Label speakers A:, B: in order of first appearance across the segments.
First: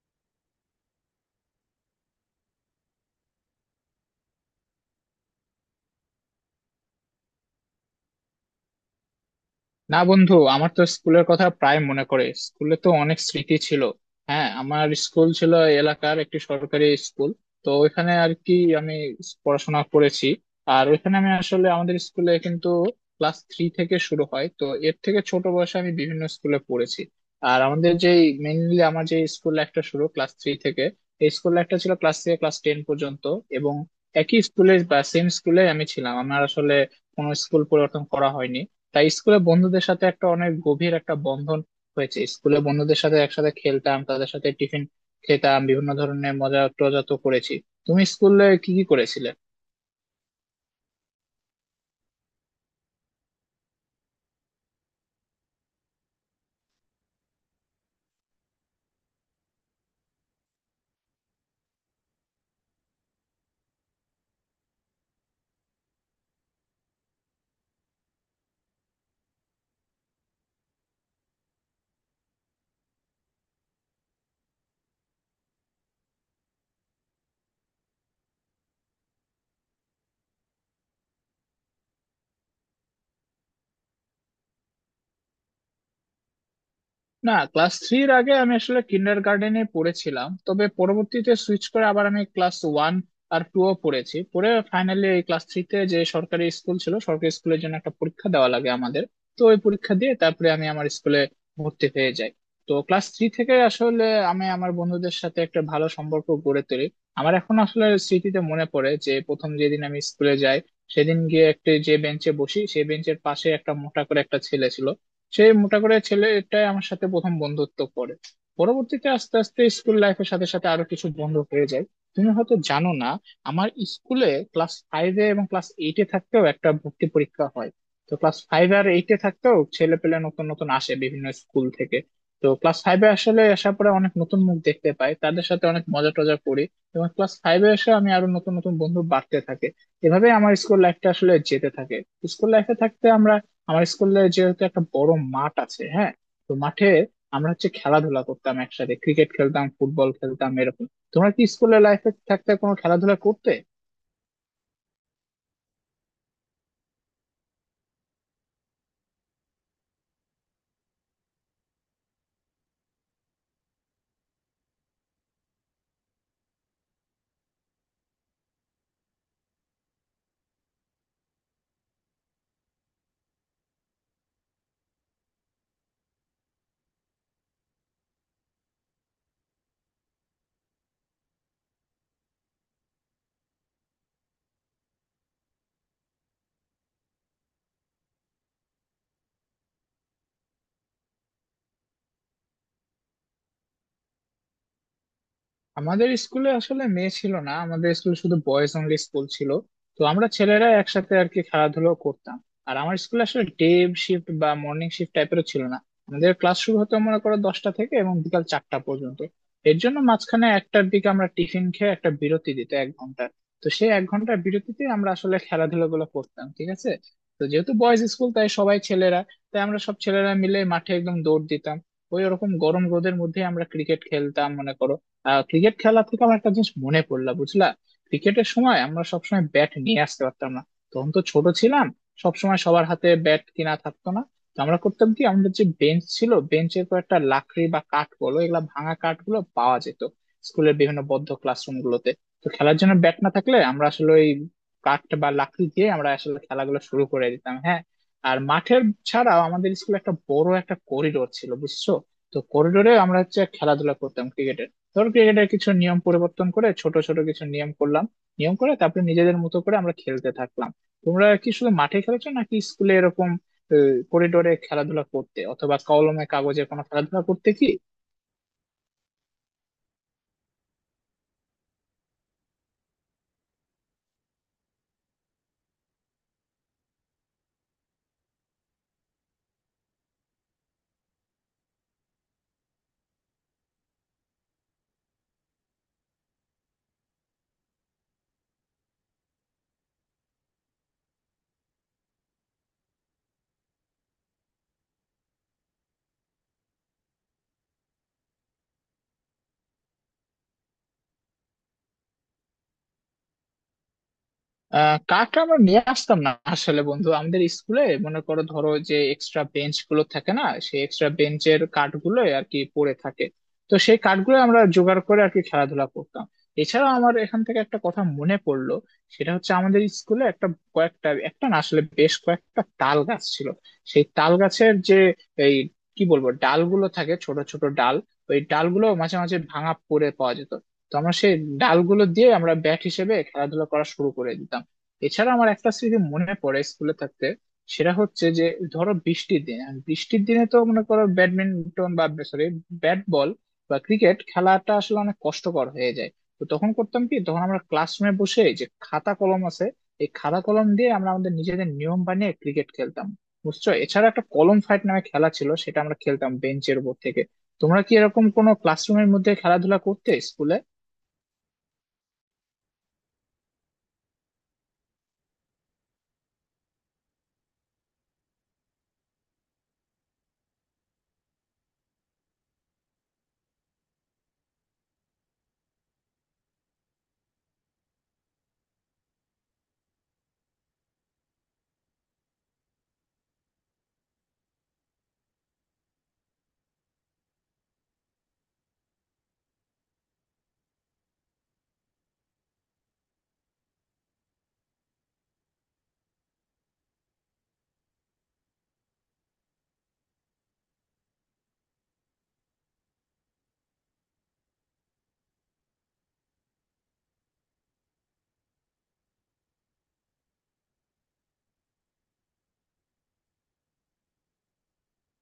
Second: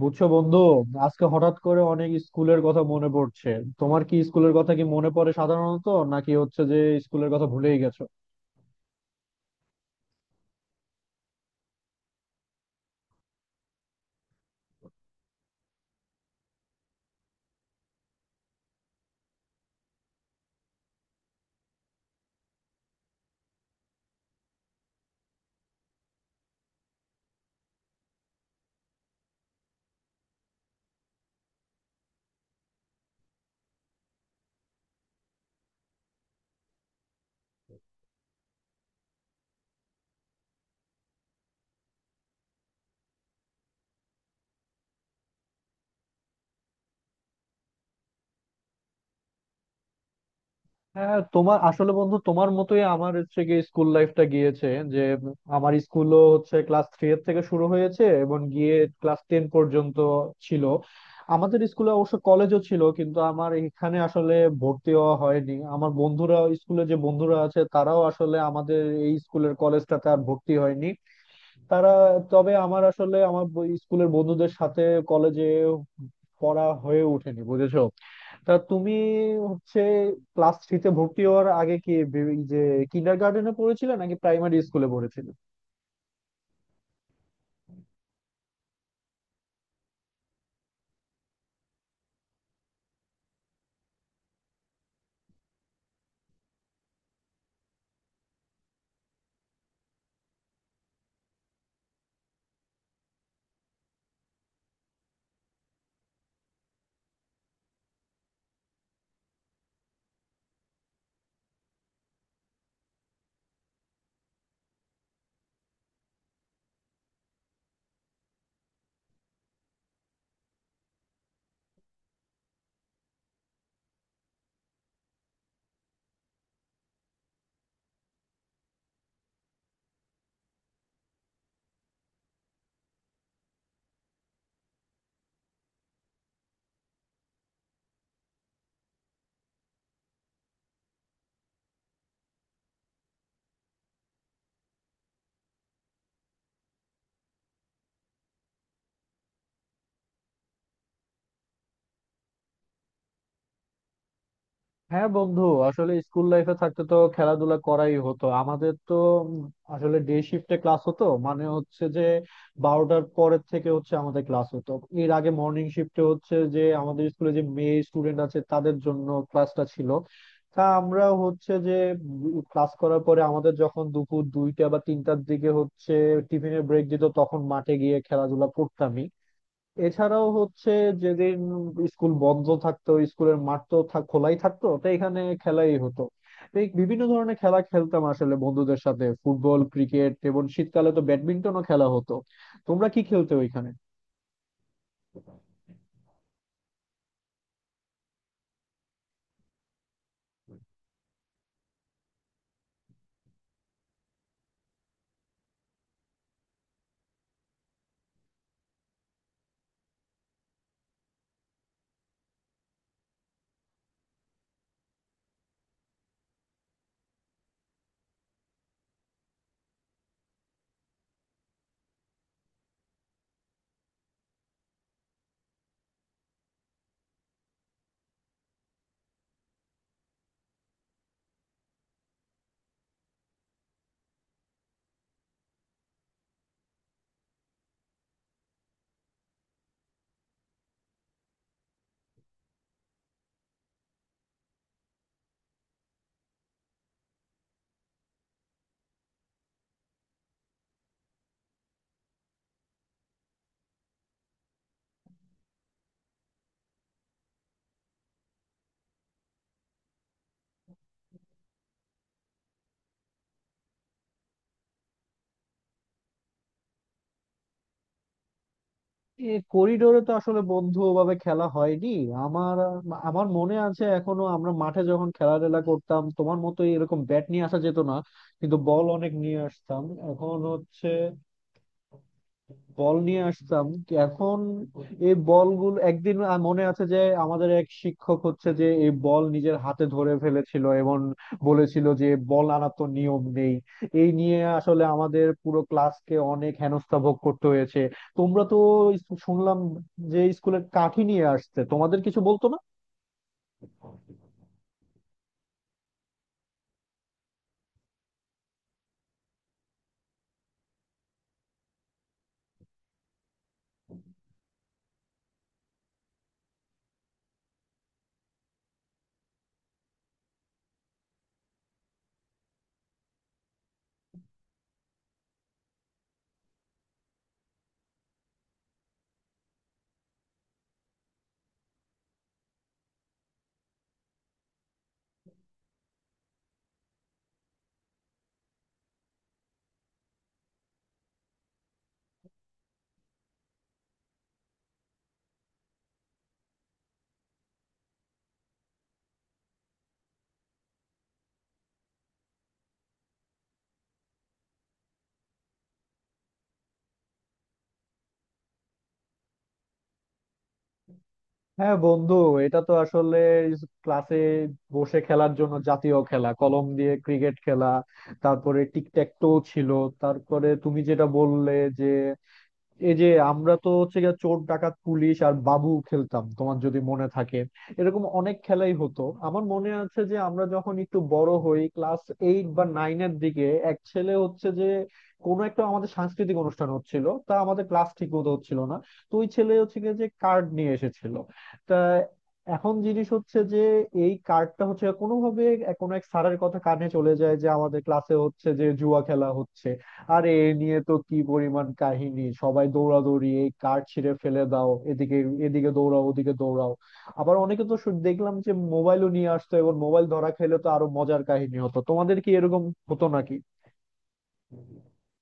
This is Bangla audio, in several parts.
A: বুঝছো বন্ধু, আজকে হঠাৎ করে অনেক স্কুলের কথা মনে পড়ছে। তোমার কি স্কুলের কথা কি মনে পড়ে সাধারণত, নাকি হচ্ছে যে স্কুলের কথা ভুলেই গেছো?
B: না, বন্ধু, আমার তো স্কুলের কথা প্রায় মনে পড়ে। স্কুলে তো অনেক স্মৃতি ছিল। হ্যাঁ, আমার স্কুল ছিল এলাকার একটি সরকারি স্কুল। তো ওইখানে আর কি আমি পড়াশোনা করেছি। আর ওইখানে আমি আসলে আমাদের স্কুলে কিন্তু ক্লাস থ্রি থেকে শুরু হয়, তো এর থেকে ছোট বয়সে আমি বিভিন্ন স্কুলে পড়েছি। আর আমাদের যে মেইনলি আমার যে স্কুল লাইফটা শুরু ক্লাস থ্রি থেকে, এই স্কুল লাইফটা ছিল ক্লাস থেকে ক্লাস টেন পর্যন্ত। এবং একই স্কুলে বা সেম স্কুলে আমি ছিলাম, আমার আসলে কোনো স্কুল পরিবর্তন করা হয়নি। তাই স্কুলে বন্ধুদের সাথে একটা অনেক গভীর একটা বন্ধন হয়েছে। স্কুলে বন্ধুদের সাথে একসাথে খেলতাম, তাদের সাথে টিফিন খেতাম, বিভিন্ন ধরনের মজা টজা তো করেছি। তুমি স্কুলে কি কি করেছিলে?
A: হ্যাঁ, তোমার আসলে বন্ধু তোমার মতোই আমার হচ্ছে গিয়ে স্কুল লাইফটা গিয়েছে যে আমার স্কুলও হচ্ছে ক্লাস থ্রি এর থেকে শুরু হয়েছে এবং গিয়ে ক্লাস টেন পর্যন্ত ছিল। আমাদের স্কুলে অবশ্য কলেজও ছিল কিন্তু আমার এখানে আসলে ভর্তি হওয়া হয়নি। আমার বন্ধুরা স্কুলে যে বন্ধুরা আছে তারাও আসলে আমাদের এই স্কুলের কলেজটাতে আর ভর্তি হয়নি তারা। তবে আমার আসলে আমার স্কুলের বন্ধুদের সাথে কলেজে পড়া হয়ে ওঠেনি বুঝেছো। তা তুমি হচ্ছে ক্লাস থ্রিতে ভর্তি হওয়ার আগে কি যে কিন্ডার গার্ডেনে পড়েছিলে নাকি প্রাইমারি স্কুলে পড়েছিলে?
B: না, ক্লাস থ্রির আগে আমি আসলে কিন্ডার গার্ডেনে পড়েছিলাম, তবে পরবর্তীতে সুইচ করে আবার আমি ক্লাস ওয়ান আর টু ও পড়েছি। পরে ফাইনালি এই ক্লাস থ্রিতে যে সরকারি স্কুল ছিল, সরকারি স্কুলের জন্য একটা পরীক্ষা দেওয়া লাগে আমাদের। তো ওই পরীক্ষা দিয়ে তারপরে আমি আমার স্কুলে ভর্তি হয়ে যাই। তো ক্লাস থ্রি থেকে আসলে আমি আমার বন্ধুদের সাথে একটা ভালো সম্পর্ক গড়ে তুলি। আমার এখন আসলে স্মৃতিতে মনে পড়ে যে প্রথম যেদিন আমি স্কুলে যাই, সেদিন গিয়ে একটা যে বেঞ্চে বসি, সেই বেঞ্চের পাশে একটা মোটা করে একটা ছেলে ছিল। সে মোটা করে ছেলেটাই আমার সাথে প্রথম বন্ধুত্ব করে। পরবর্তীতে আস্তে আস্তে স্কুল লাইফের সাথে সাথে আরো কিছু বন্ধু হয়ে যায়। তুমি হয়তো জানো না, আমার স্কুলে ক্লাস ফাইভে এবং ক্লাস এইটে থাকতেও একটা ভর্তি পরীক্ষা হয়। তো ক্লাস ফাইভ আর এইটে থাকতেও ছেলে পেলে নতুন নতুন আসে বিভিন্ন স্কুল থেকে। তো ক্লাস ফাইভে আসলে আসার পরে অনেক নতুন মুখ দেখতে পাই, তাদের সাথে অনেক মজা টজা করি। এবং ক্লাস ফাইভে এসে আমি আরো নতুন নতুন বন্ধু বাড়তে থাকে। এভাবে আমার স্কুল লাইফটা আসলে যেতে থাকে। স্কুল লাইফে থাকতে আমরা, আমার স্কুলে যেহেতু একটা বড় মাঠ আছে, হ্যাঁ, তো মাঠে আমরা হচ্ছে খেলাধুলা করতাম একসাথে, ক্রিকেট খেলতাম, ফুটবল খেলতাম এরকম। তোমরা কি স্কুলের লাইফে থাকতে কোনো খেলাধুলা করতে?
A: হ্যাঁ বন্ধু, আসলে স্কুল লাইফে থাকতে তো খেলাধুলা করাই হতো আমাদের তো। উম আসলে ডে শিফটে ক্লাস হতো, মানে হচ্ছে যে 12টার পরের থেকে হচ্ছে আমাদের ক্লাস হতো। এর আগে মর্নিং শিফটে হচ্ছে যে আমাদের স্কুলে যে মেয়ে স্টুডেন্ট আছে তাদের জন্য ক্লাসটা ছিল। তা আমরা হচ্ছে যে ক্লাস করার পরে আমাদের যখন দুপুর 2টা বা 3টার দিকে হচ্ছে টিফিনের ব্রেক দিত তখন মাঠে গিয়ে খেলাধুলা করতামই। এছাড়াও হচ্ছে যেদিন স্কুল বন্ধ থাকতো স্কুলের মাঠ তো খোলাই থাকতো তো এখানে খেলাই হতো। তো এই বিভিন্ন ধরনের খেলা খেলতাম আসলে বন্ধুদের সাথে ফুটবল, ক্রিকেট, এবং শীতকালে তো ব্যাডমিন্টনও খেলা হতো। তোমরা কি খেলতে ওইখানে?
B: আমাদের স্কুলে আসলে মেয়ে ছিল না, আমাদের স্কুলে শুধু বয়েজ অনলি স্কুল ছিল। তো আমরা ছেলেরা একসাথে আর কি খেলাধুলো করতাম। আর আমার স্কুলে আসলে ডে শিফট বা মর্নিং শিফট টাইপেরও ছিল না। আমাদের ক্লাস শুরু হতো মনে করো 10টা থেকে এবং বিকাল 4টা পর্যন্ত। এর জন্য মাঝখানে 1টার দিকে আমরা টিফিন খেয়ে একটা বিরতি দিত 1 ঘন্টা। তো সেই 1 ঘন্টার বিরতিতে আমরা আসলে খেলাধুলা গুলো করতাম, ঠিক আছে। তো যেহেতু বয়েজ স্কুল তাই সবাই ছেলেরা, তাই আমরা সব ছেলেরা মিলে মাঠে একদম দৌড় দিতাম। ওই ওরকম গরম রোদের মধ্যে আমরা ক্রিকেট খেলতাম মনে করো। ক্রিকেট খেলা থেকে আমার একটা জিনিস মনে পড়লো বুঝলা। ক্রিকেটের সময় আমরা সবসময় ব্যাট নিয়ে আসতে পারতাম না। তখন তো ছোট ছিলাম, সবসময় সবার হাতে ব্যাট কিনা থাকতো না। তো আমরা করতাম কি, আমাদের যে বেঞ্চ ছিল, বেঞ্চের কয়েকটা লাকড়ি বা কাঠ বলো, এগুলা ভাঙা কাঠ গুলো পাওয়া যেত স্কুলের বিভিন্ন বদ্ধ ক্লাসরুম গুলোতে। তো খেলার জন্য ব্যাট না থাকলে আমরা আসলে ওই কাঠ বা লাকড়ি দিয়ে আমরা আসলে খেলাগুলো শুরু করে দিতাম, হ্যাঁ। আর মাঠের ছাড়াও আমাদের স্কুলে একটা বড় একটা করিডোর ছিল বুঝছো। তো করিডোরে আমরা হচ্ছে খেলাধুলা করতাম ক্রিকেট। ধর, ক্রিকেটের কিছু নিয়ম পরিবর্তন করে ছোট ছোট কিছু নিয়ম করলাম, নিয়ম করে তারপরে নিজেদের মতো করে আমরা খেলতে থাকলাম। তোমরা কি শুধু মাঠে খেলেছো নাকি স্কুলে এরকম করিডোরে খেলাধুলা করতে, অথবা কলমে কাগজে কোনো খেলাধুলা করতে কি?
A: এই করিডোরে তো আসলে বন্ধু ওভাবে খেলা হয়নি আমার। আমার মনে আছে এখনো আমরা মাঠে যখন খেলাধুলা করতাম তোমার মতো এরকম ব্যাট নিয়ে আসা যেত না কিন্তু বল অনেক নিয়ে আসতাম। এখন হচ্ছে বল নিয়ে আসতাম কি এখন, এই বলগুলো একদিন মনে আছে যে আমাদের এক শিক্ষক হচ্ছে যে এই বল নিজের হাতে ধরে ফেলেছিল এবং বলেছিল যে বল আনা তো নিয়ম নেই। এই নিয়ে আসলে আমাদের পুরো ক্লাসকে অনেক হেনস্থা ভোগ করতে হয়েছে। তোমরা তো শুনলাম যে স্কুলের কাঠি নিয়ে আসছে তোমাদের কিছু বলতো না।
B: কাঠ আমরা নিয়ে আসতাম না আসলে বন্ধু, আমাদের স্কুলে মনে করো ধরো যে এক্সট্রা বেঞ্চ গুলো থাকে না, সেই এক্সট্রা বেঞ্চের কাঠ গুলো আর কি পড়ে থাকে। তো সেই কাঠগুলো আমরা জোগাড় করে আর কি খেলাধুলা করতাম। এছাড়া আমার এখান থেকে একটা কথা মনে পড়লো। সেটা হচ্ছে আমাদের স্কুলে একটা কয়েকটা একটা না, আসলে বেশ কয়েকটা তাল গাছ ছিল। সেই তাল গাছের যে এই কি বলবো ডালগুলো থাকে, ছোট ছোট ডাল, ওই ডালগুলো মাঝে মাঝে ভাঙা পড়ে পাওয়া যেত। তো আমরা সেই ডালগুলো দিয়ে আমরা ব্যাট হিসেবে খেলাধুলা করা শুরু করে দিতাম। এছাড়া আমার একটা স্মৃতি মনে পড়ে স্কুলে থাকতে। সেটা হচ্ছে যে ধরো বৃষ্টির দিন, আর বৃষ্টির দিনে তো মনে করো ব্যাডমিন্টন বা সরি, ব্যাট বল বা ক্রিকেট খেলাটা আসলে অনেক কষ্টকর হয়ে যায়। তো তখন করতাম কি, তখন আমরা ক্লাসরুমে বসে যে খাতা কলম আছে, এই খাতা কলম দিয়ে আমরা আমাদের নিজেদের নিয়ম বানিয়ে ক্রিকেট খেলতাম বুঝছো। এছাড়া একটা কলম ফাইট নামে খেলা ছিল, সেটা আমরা খেলতাম বেঞ্চের উপর থেকে। তোমরা কি এরকম কোনো ক্লাসরুমের মধ্যে খেলাধুলা করতে স্কুলে?
A: হ্যাঁ বন্ধু, এটা তো আসলে ক্লাসে বসে খেলার জন্য জাতীয় খেলা কলম দিয়ে ক্রিকেট খেলা, তারপরে টিক ট্যাক টো ছিল, তারপরে তুমি যেটা বললে যে এই যে আমরা তো হচ্ছে গিয়ে চোর ডাকাত পুলিশ আর বাবু খেলতাম তোমার যদি মনে থাকে। এরকম অনেক খেলাই হতো। আমার মনে আছে যে আমরা যখন একটু বড় হই ক্লাস এইট বা নাইন এর দিকে এক ছেলে হচ্ছে যে কোনো একটা আমাদের সাংস্কৃতিক অনুষ্ঠান হচ্ছিল তা আমাদের ক্লাস ঠিক মতো হচ্ছিল না। তো ওই ছেলে হচ্ছে গিয়ে যে কার্ড নিয়ে এসেছিল, তা এখন জিনিস হচ্ছে যে এই কার্ডটা হচ্ছে কোনোভাবে কোনো এক স্যারের কথা কানে চলে যায় যে আমাদের ক্লাসে হচ্ছে যে জুয়া খেলা হচ্ছে। আরে এ নিয়ে তো কি পরিমাণ কাহিনী, সবাই দৌড়াদৌড়ি, এই কার্ড ছিঁড়ে ফেলে দাও, এদিকে এদিকে দৌড়াও ওদিকে দৌড়াও। আবার অনেকে তো দেখলাম যে মোবাইলও নিয়ে আসতো এবং মোবাইল ধরা খেলে তো আরো মজার কাহিনী হতো। তোমাদের কি এরকম হতো নাকি?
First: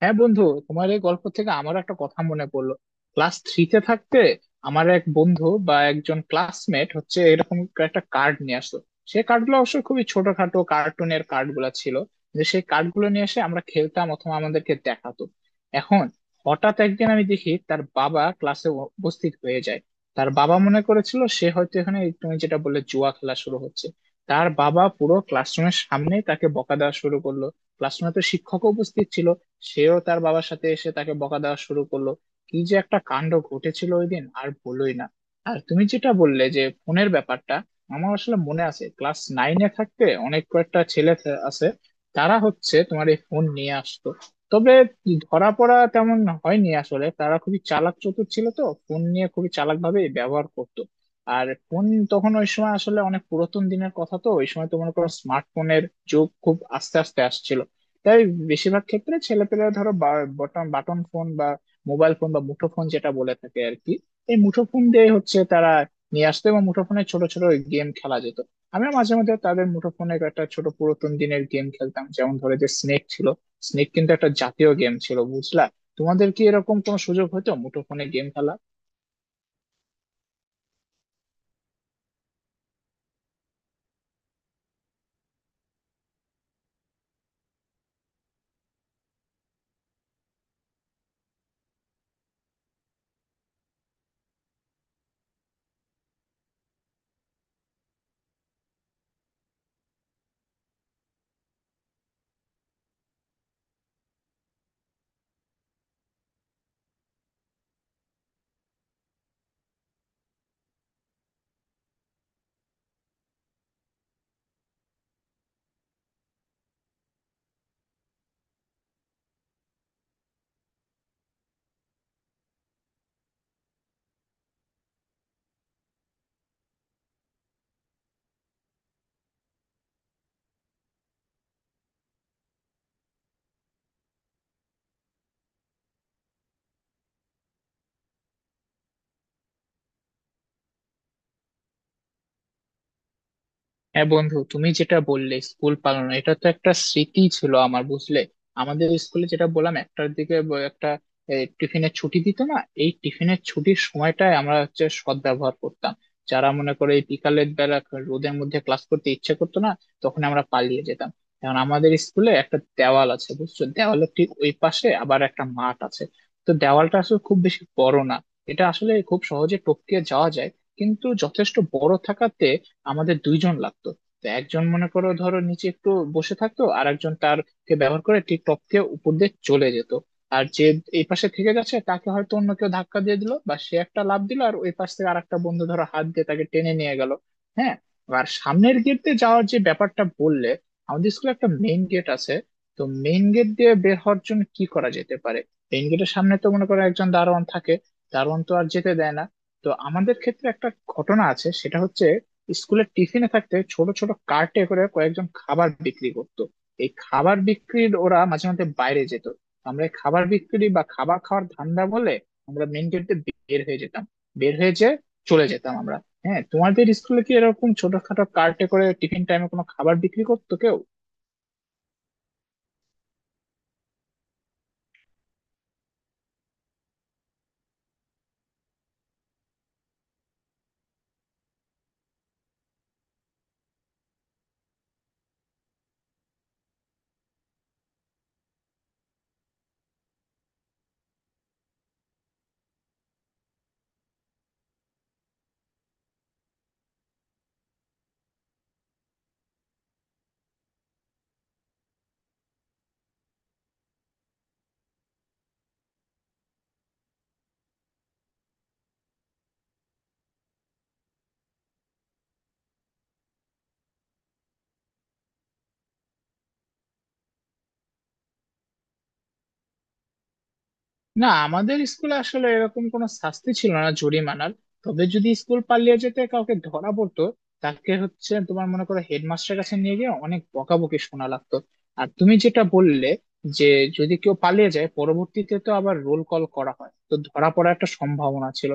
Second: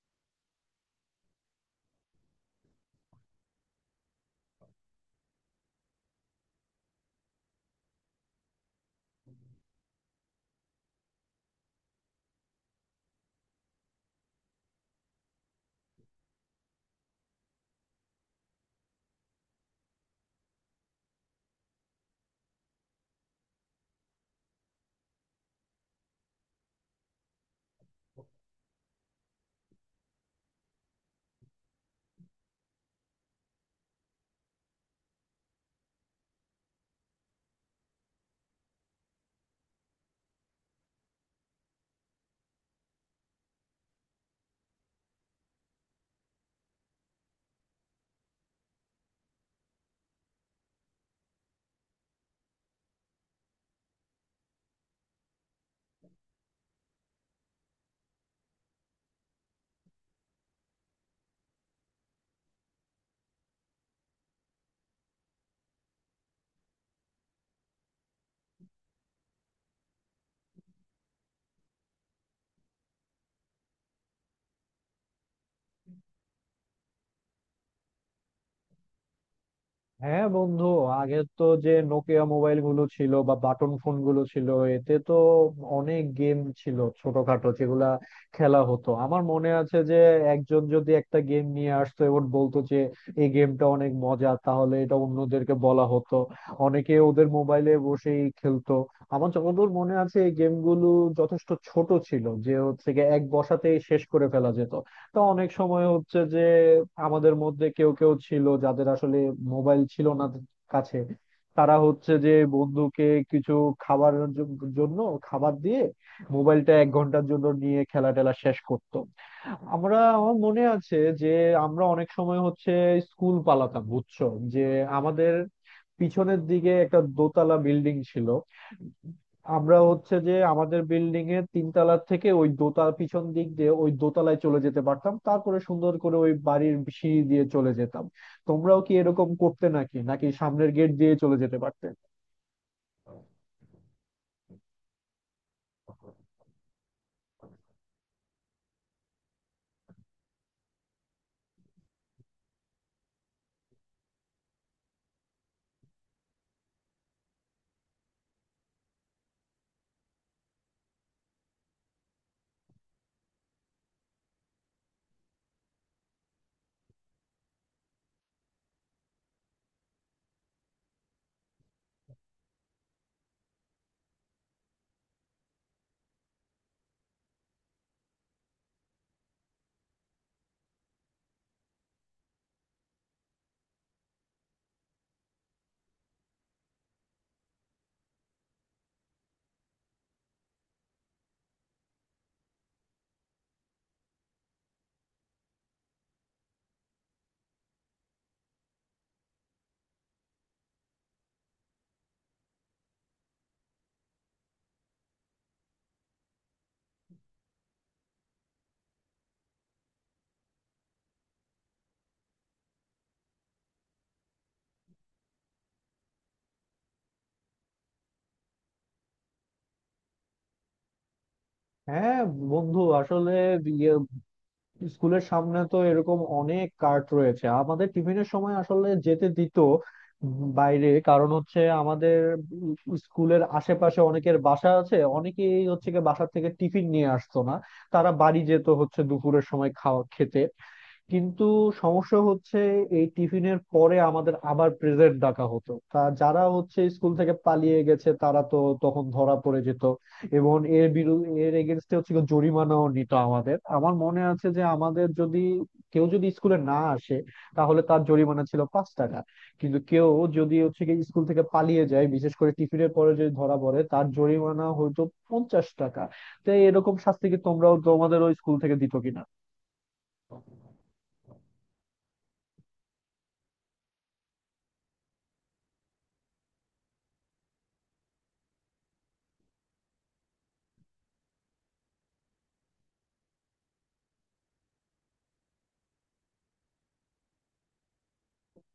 B: হ্যাঁ বন্ধু, তোমার এই গল্প থেকে আমারও একটা কথা মনে পড়লো। ক্লাস থ্রিতে থাকতে আমার এক বন্ধু বা একজন ক্লাসমেট হচ্ছে এরকম একটা কার্ড নিয়ে আসলো। সেই কার্ডগুলো অবশ্য খুবই ছোটখাটো কার্টুনের কার্ডগুলো ছিল। যে সেই কার্ডগুলো নিয়ে এসে আমরা খেলতাম অথবা আমাদেরকে দেখাতো। এখন হঠাৎ একদিন আমি দেখি তার বাবা ক্লাসে উপস্থিত হয়ে যায়। তার বাবা মনে করেছিল সে হয়তো এখানে এই তুমি যেটা বললে জুয়া খেলা শুরু হচ্ছে। তার বাবা পুরো ক্লাসরুমের সামনে তাকে বকা দেওয়া শুরু করলো। ক্লাসরুমে তো শিক্ষক উপস্থিত ছিল, সেও তার বাবার সাথে এসে তাকে বকা দেওয়া শুরু করলো। কি যে একটা কাণ্ড ঘটেছিল ওই দিন, আর বলোই না। আর তুমি যেটা বললে যে ফোনের ব্যাপারটা, আমার আসলে মনে আছে ক্লাস নাইনে থাকতে অনেক কয়েকটা ছেলে আছে। তারা হচ্ছে তোমার এই ফোন নিয়ে আসতো। তবে ধরা পড়া তেমন হয়নি, আসলে তারা খুবই চালাক চতুর ছিল, তো ফোন নিয়ে খুবই চালাক ভাবে ব্যবহার করতো। আর ফোন তখন, ওই সময় আসলে অনেক পুরাতন দিনের কথা, তো ওই সময় তো মনে করো স্মার্টফোনের যুগ খুব আস্তে আস্তে আসছিল। তাই বেশিরভাগ ক্ষেত্রে ছেলেপেলেরা ধরো বাটন ফোন বা মোবাইল ফোন বা মুঠো ফোন যেটা বলে থাকে আর কি, এই মুঠো ফোন দিয়ে হচ্ছে তারা নিয়ে আসতো এবং মুঠো ফোনে ছোট ছোট গেম খেলা যেত। আমরা মাঝে মধ্যে তাদের মুঠো ফোনে একটা ছোট পুরাতন দিনের গেম খেলতাম, যেমন ধরো যে স্নেক ছিল। স্নেক কিন্তু একটা জাতীয় গেম ছিল বুঝলা। তোমাদের কি এরকম কোনো সুযোগ হতো মুঠো ফোনে গেম খেলা?
A: হ্যাঁ বন্ধু, আগে তো যে নোকিয়া মোবাইল গুলো ছিল বা বাটন ফোন গুলো ছিল এতে তো অনেক গেম ছিল ছোটখাটো যেগুলা খেলা হতো। আমার মনে আছে যে একজন যদি একটা গেম নিয়ে আসতো এবং বলতো যে এই গেমটা অনেক মজা তাহলে এটা অন্যদেরকে বলা হতো, অনেকে ওদের মোবাইলে বসেই খেলতো। আমার যতদূর মনে আছে এই গেমগুলো যথেষ্ট ছোট ছিল যে হচ্ছে গিয়ে এক বসাতেই শেষ করে ফেলা যেত। তো অনেক সময় হচ্ছে যে আমাদের মধ্যে কেউ কেউ ছিল যাদের আসলে মোবাইল ছিল না কাছে, তারা হচ্ছে যে বন্ধুকে কিছু খাবারের জন্য খাবার দিয়ে মোবাইলটা 1 ঘন্টার জন্য নিয়ে খেলা টেলা শেষ করতো। আমরা আমার মনে আছে যে আমরা অনেক সময় হচ্ছে স্কুল পালাতাম বুঝছো, যে আমাদের পিছনের দিকে একটা দোতলা বিল্ডিং ছিল, আমরা হচ্ছে যে আমাদের বিল্ডিং এর তিনতলা থেকে ওই দোতলা পিছন দিক দিয়ে ওই দোতলায় চলে যেতে পারতাম তারপরে সুন্দর করে ওই বাড়ির সিঁড়ি দিয়ে চলে যেতাম। তোমরাও কি এরকম করতে নাকি নাকি সামনের গেট দিয়ে চলে যেতে পারতে?
B: হ্যাঁ বন্ধু, তুমি যেটা বললে স্কুল পালন, এটা তো একটা স্মৃতি ছিল আমার বুঝলে। আমাদের স্কুলে যেটা বললাম একটার দিকে একটা টিফিনের ছুটি দিত না। এই টিফিনের ছুটির সময়টায় আমরা হচ্ছে সদ্ব্যবহার করতাম। যারা মনে করে এই বিকালের বেলা রোদের মধ্যে ক্লাস করতে ইচ্ছে করতো না, তখন আমরা পালিয়ে যেতাম। কারণ আমাদের স্কুলে একটা দেওয়াল আছে বুঝছো, দেওয়ালের ঠিক ওই পাশে আবার একটা মাঠ আছে। তো দেওয়ালটা আসলে খুব বেশি বড় না, এটা আসলে খুব সহজে টপকে যাওয়া যায়। কিন্তু যথেষ্ট বড় থাকাতে আমাদের দুইজন লাগতো। তো একজন মনে করো ধরো নিচে একটু বসে থাকতো, আর একজন তারকে ব্যবহার করে টিকটক কে উপর দিয়ে চলে যেত। আর যে এই পাশে থেকে যাচ্ছে, তাকে হয়তো অন্য কেউ ধাক্কা দিয়ে দিল বা সে একটা লাফ দিল, আর ওই পাশ থেকে আরেকটা বন্ধু ধরো হাত দিয়ে তাকে টেনে নিয়ে গেল, হ্যাঁ। আর সামনের গেট দিয়ে যাওয়ার যে ব্যাপারটা বললে, আমাদের স্কুলে একটা মেইন গেট আছে। তো মেইন গেট দিয়ে বের হওয়ার জন্য কি করা যেতে পারে? মেইন গেটের সামনে তো মনে করো একজন দারোয়ান থাকে, দারোয়ান তো আর যেতে দেয় না। তো আমাদের ক্ষেত্রে একটা ঘটনা আছে, সেটা হচ্ছে স্কুলের টিফিনে থাকতে ছোট ছোট কার্টে করে কয়েকজন খাবার বিক্রি করতো। এই খাবার বিক্রির ওরা মাঝে মাঝে বাইরে যেত। আমরা এই খাবার বিক্রি বা খাবার খাওয়ার ধান্দা বলে আমরা মেন গেট দিয়ে বের হয়ে যেতাম। বের হয়ে যেয়ে চলে যেতাম আমরা। হ্যাঁ, তোমাদের স্কুলে কি এরকম ছোটখাটো কার্টে করে টিফিন টাইমে কোনো খাবার বিক্রি করতো কেউ?
A: হ্যাঁ বন্ধু, আসলে স্কুলের সামনে তো এরকম অনেক কার্ট রয়েছে। আমাদের টিফিনের সময় আসলে যেতে দিত বাইরে কারণ হচ্ছে আমাদের স্কুলের আশেপাশে অনেকের বাসা আছে, অনেকেই হচ্ছে গিয়ে বাসা থেকে টিফিন নিয়ে আসতো না, তারা বাড়ি যেত হচ্ছে দুপুরের সময় খাওয়া খেতে। কিন্তু সমস্যা হচ্ছে এই টিফিনের পরে আমাদের আবার প্রেজেন্ট ডাকা হতো তা যারা হচ্ছে স্কুল থেকে পালিয়ে গেছে তারা তো তখন ধরা পড়ে যেত। এবং এর বিরুদ্ধে এর এগেনস্টে হচ্ছে কি জরিমানাও নিত আমাদের। আমার মনে আছে যে আমাদের যদি কেউ যদি স্কুলে না আসে তাহলে তার জরিমানা ছিল 5 টাকা, কিন্তু কেউ যদি হচ্ছে কি স্কুল থেকে পালিয়ে যায় বিশেষ করে টিফিনের পরে যদি ধরা পড়ে তার জরিমানা হয়তো 50 টাকা। তো এরকম শাস্তি কি তোমরাও তোমাদের ওই স্কুল থেকে দিত কিনা?
B: না, আমাদের স্কুলে আসলে এরকম কোনো শাস্তি ছিল না জরিমানার। তবে যদি স্কুল পালিয়ে যেতে কাউকে ধরা পড়তো, তাকে হচ্ছে তোমার মনে করো হেডমাস্টারের কাছে নিয়ে গিয়ে অনেক বকাবকি শোনা লাগতো। আর তুমি যেটা বললে যে যদি কেউ পালিয়ে যায়, পরবর্তীতে তো আবার রোল কল করা হয়, তো ধরা পড়ার একটা সম্ভাবনা ছিল,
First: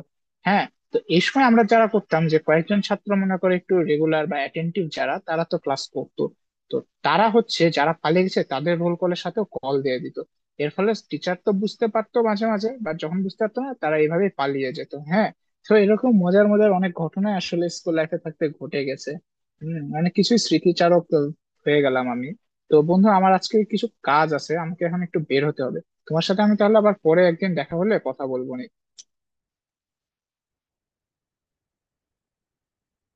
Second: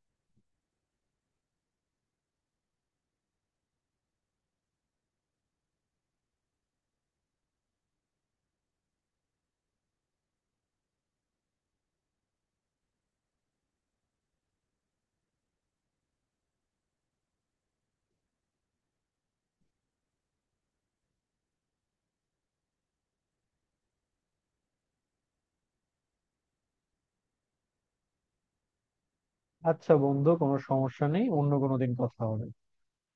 B: হ্যাঁ। তো এই সময় আমরা যারা করতাম যে কয়েকজন ছাত্র মনে করে একটু রেগুলার বা অ্যাটেন্টিভ যারা তারা তো ক্লাস করতো, তো তারা হচ্ছে যারা পালিয়ে গেছে তাদের রোল কলের সাথে কল দিয়ে দিত। এর ফলে টিচার তো বুঝতে পারতো মাঝে মাঝে, বা যখন বুঝতে পারতো না তারা এইভাবে পালিয়ে যেত, হ্যাঁ। তো এরকম মজার মজার অনেক ঘটনা আসলে স্কুল লাইফে থাকতে ঘটে গেছে। অনেক কিছুই স্মৃতিচারক হয়ে গেলাম আমি। তো বন্ধু, আমার আজকে কিছু কাজ আছে, আমাকে এখন একটু বের হতে হবে। তোমার সাথে আমি তাহলে আবার পরে একদিন দেখা হলে কথা বলবো নি।
A: আচ্ছা বন্ধু, কোনো সমস্যা নেই, অন্য কোনো দিন কথা হবে।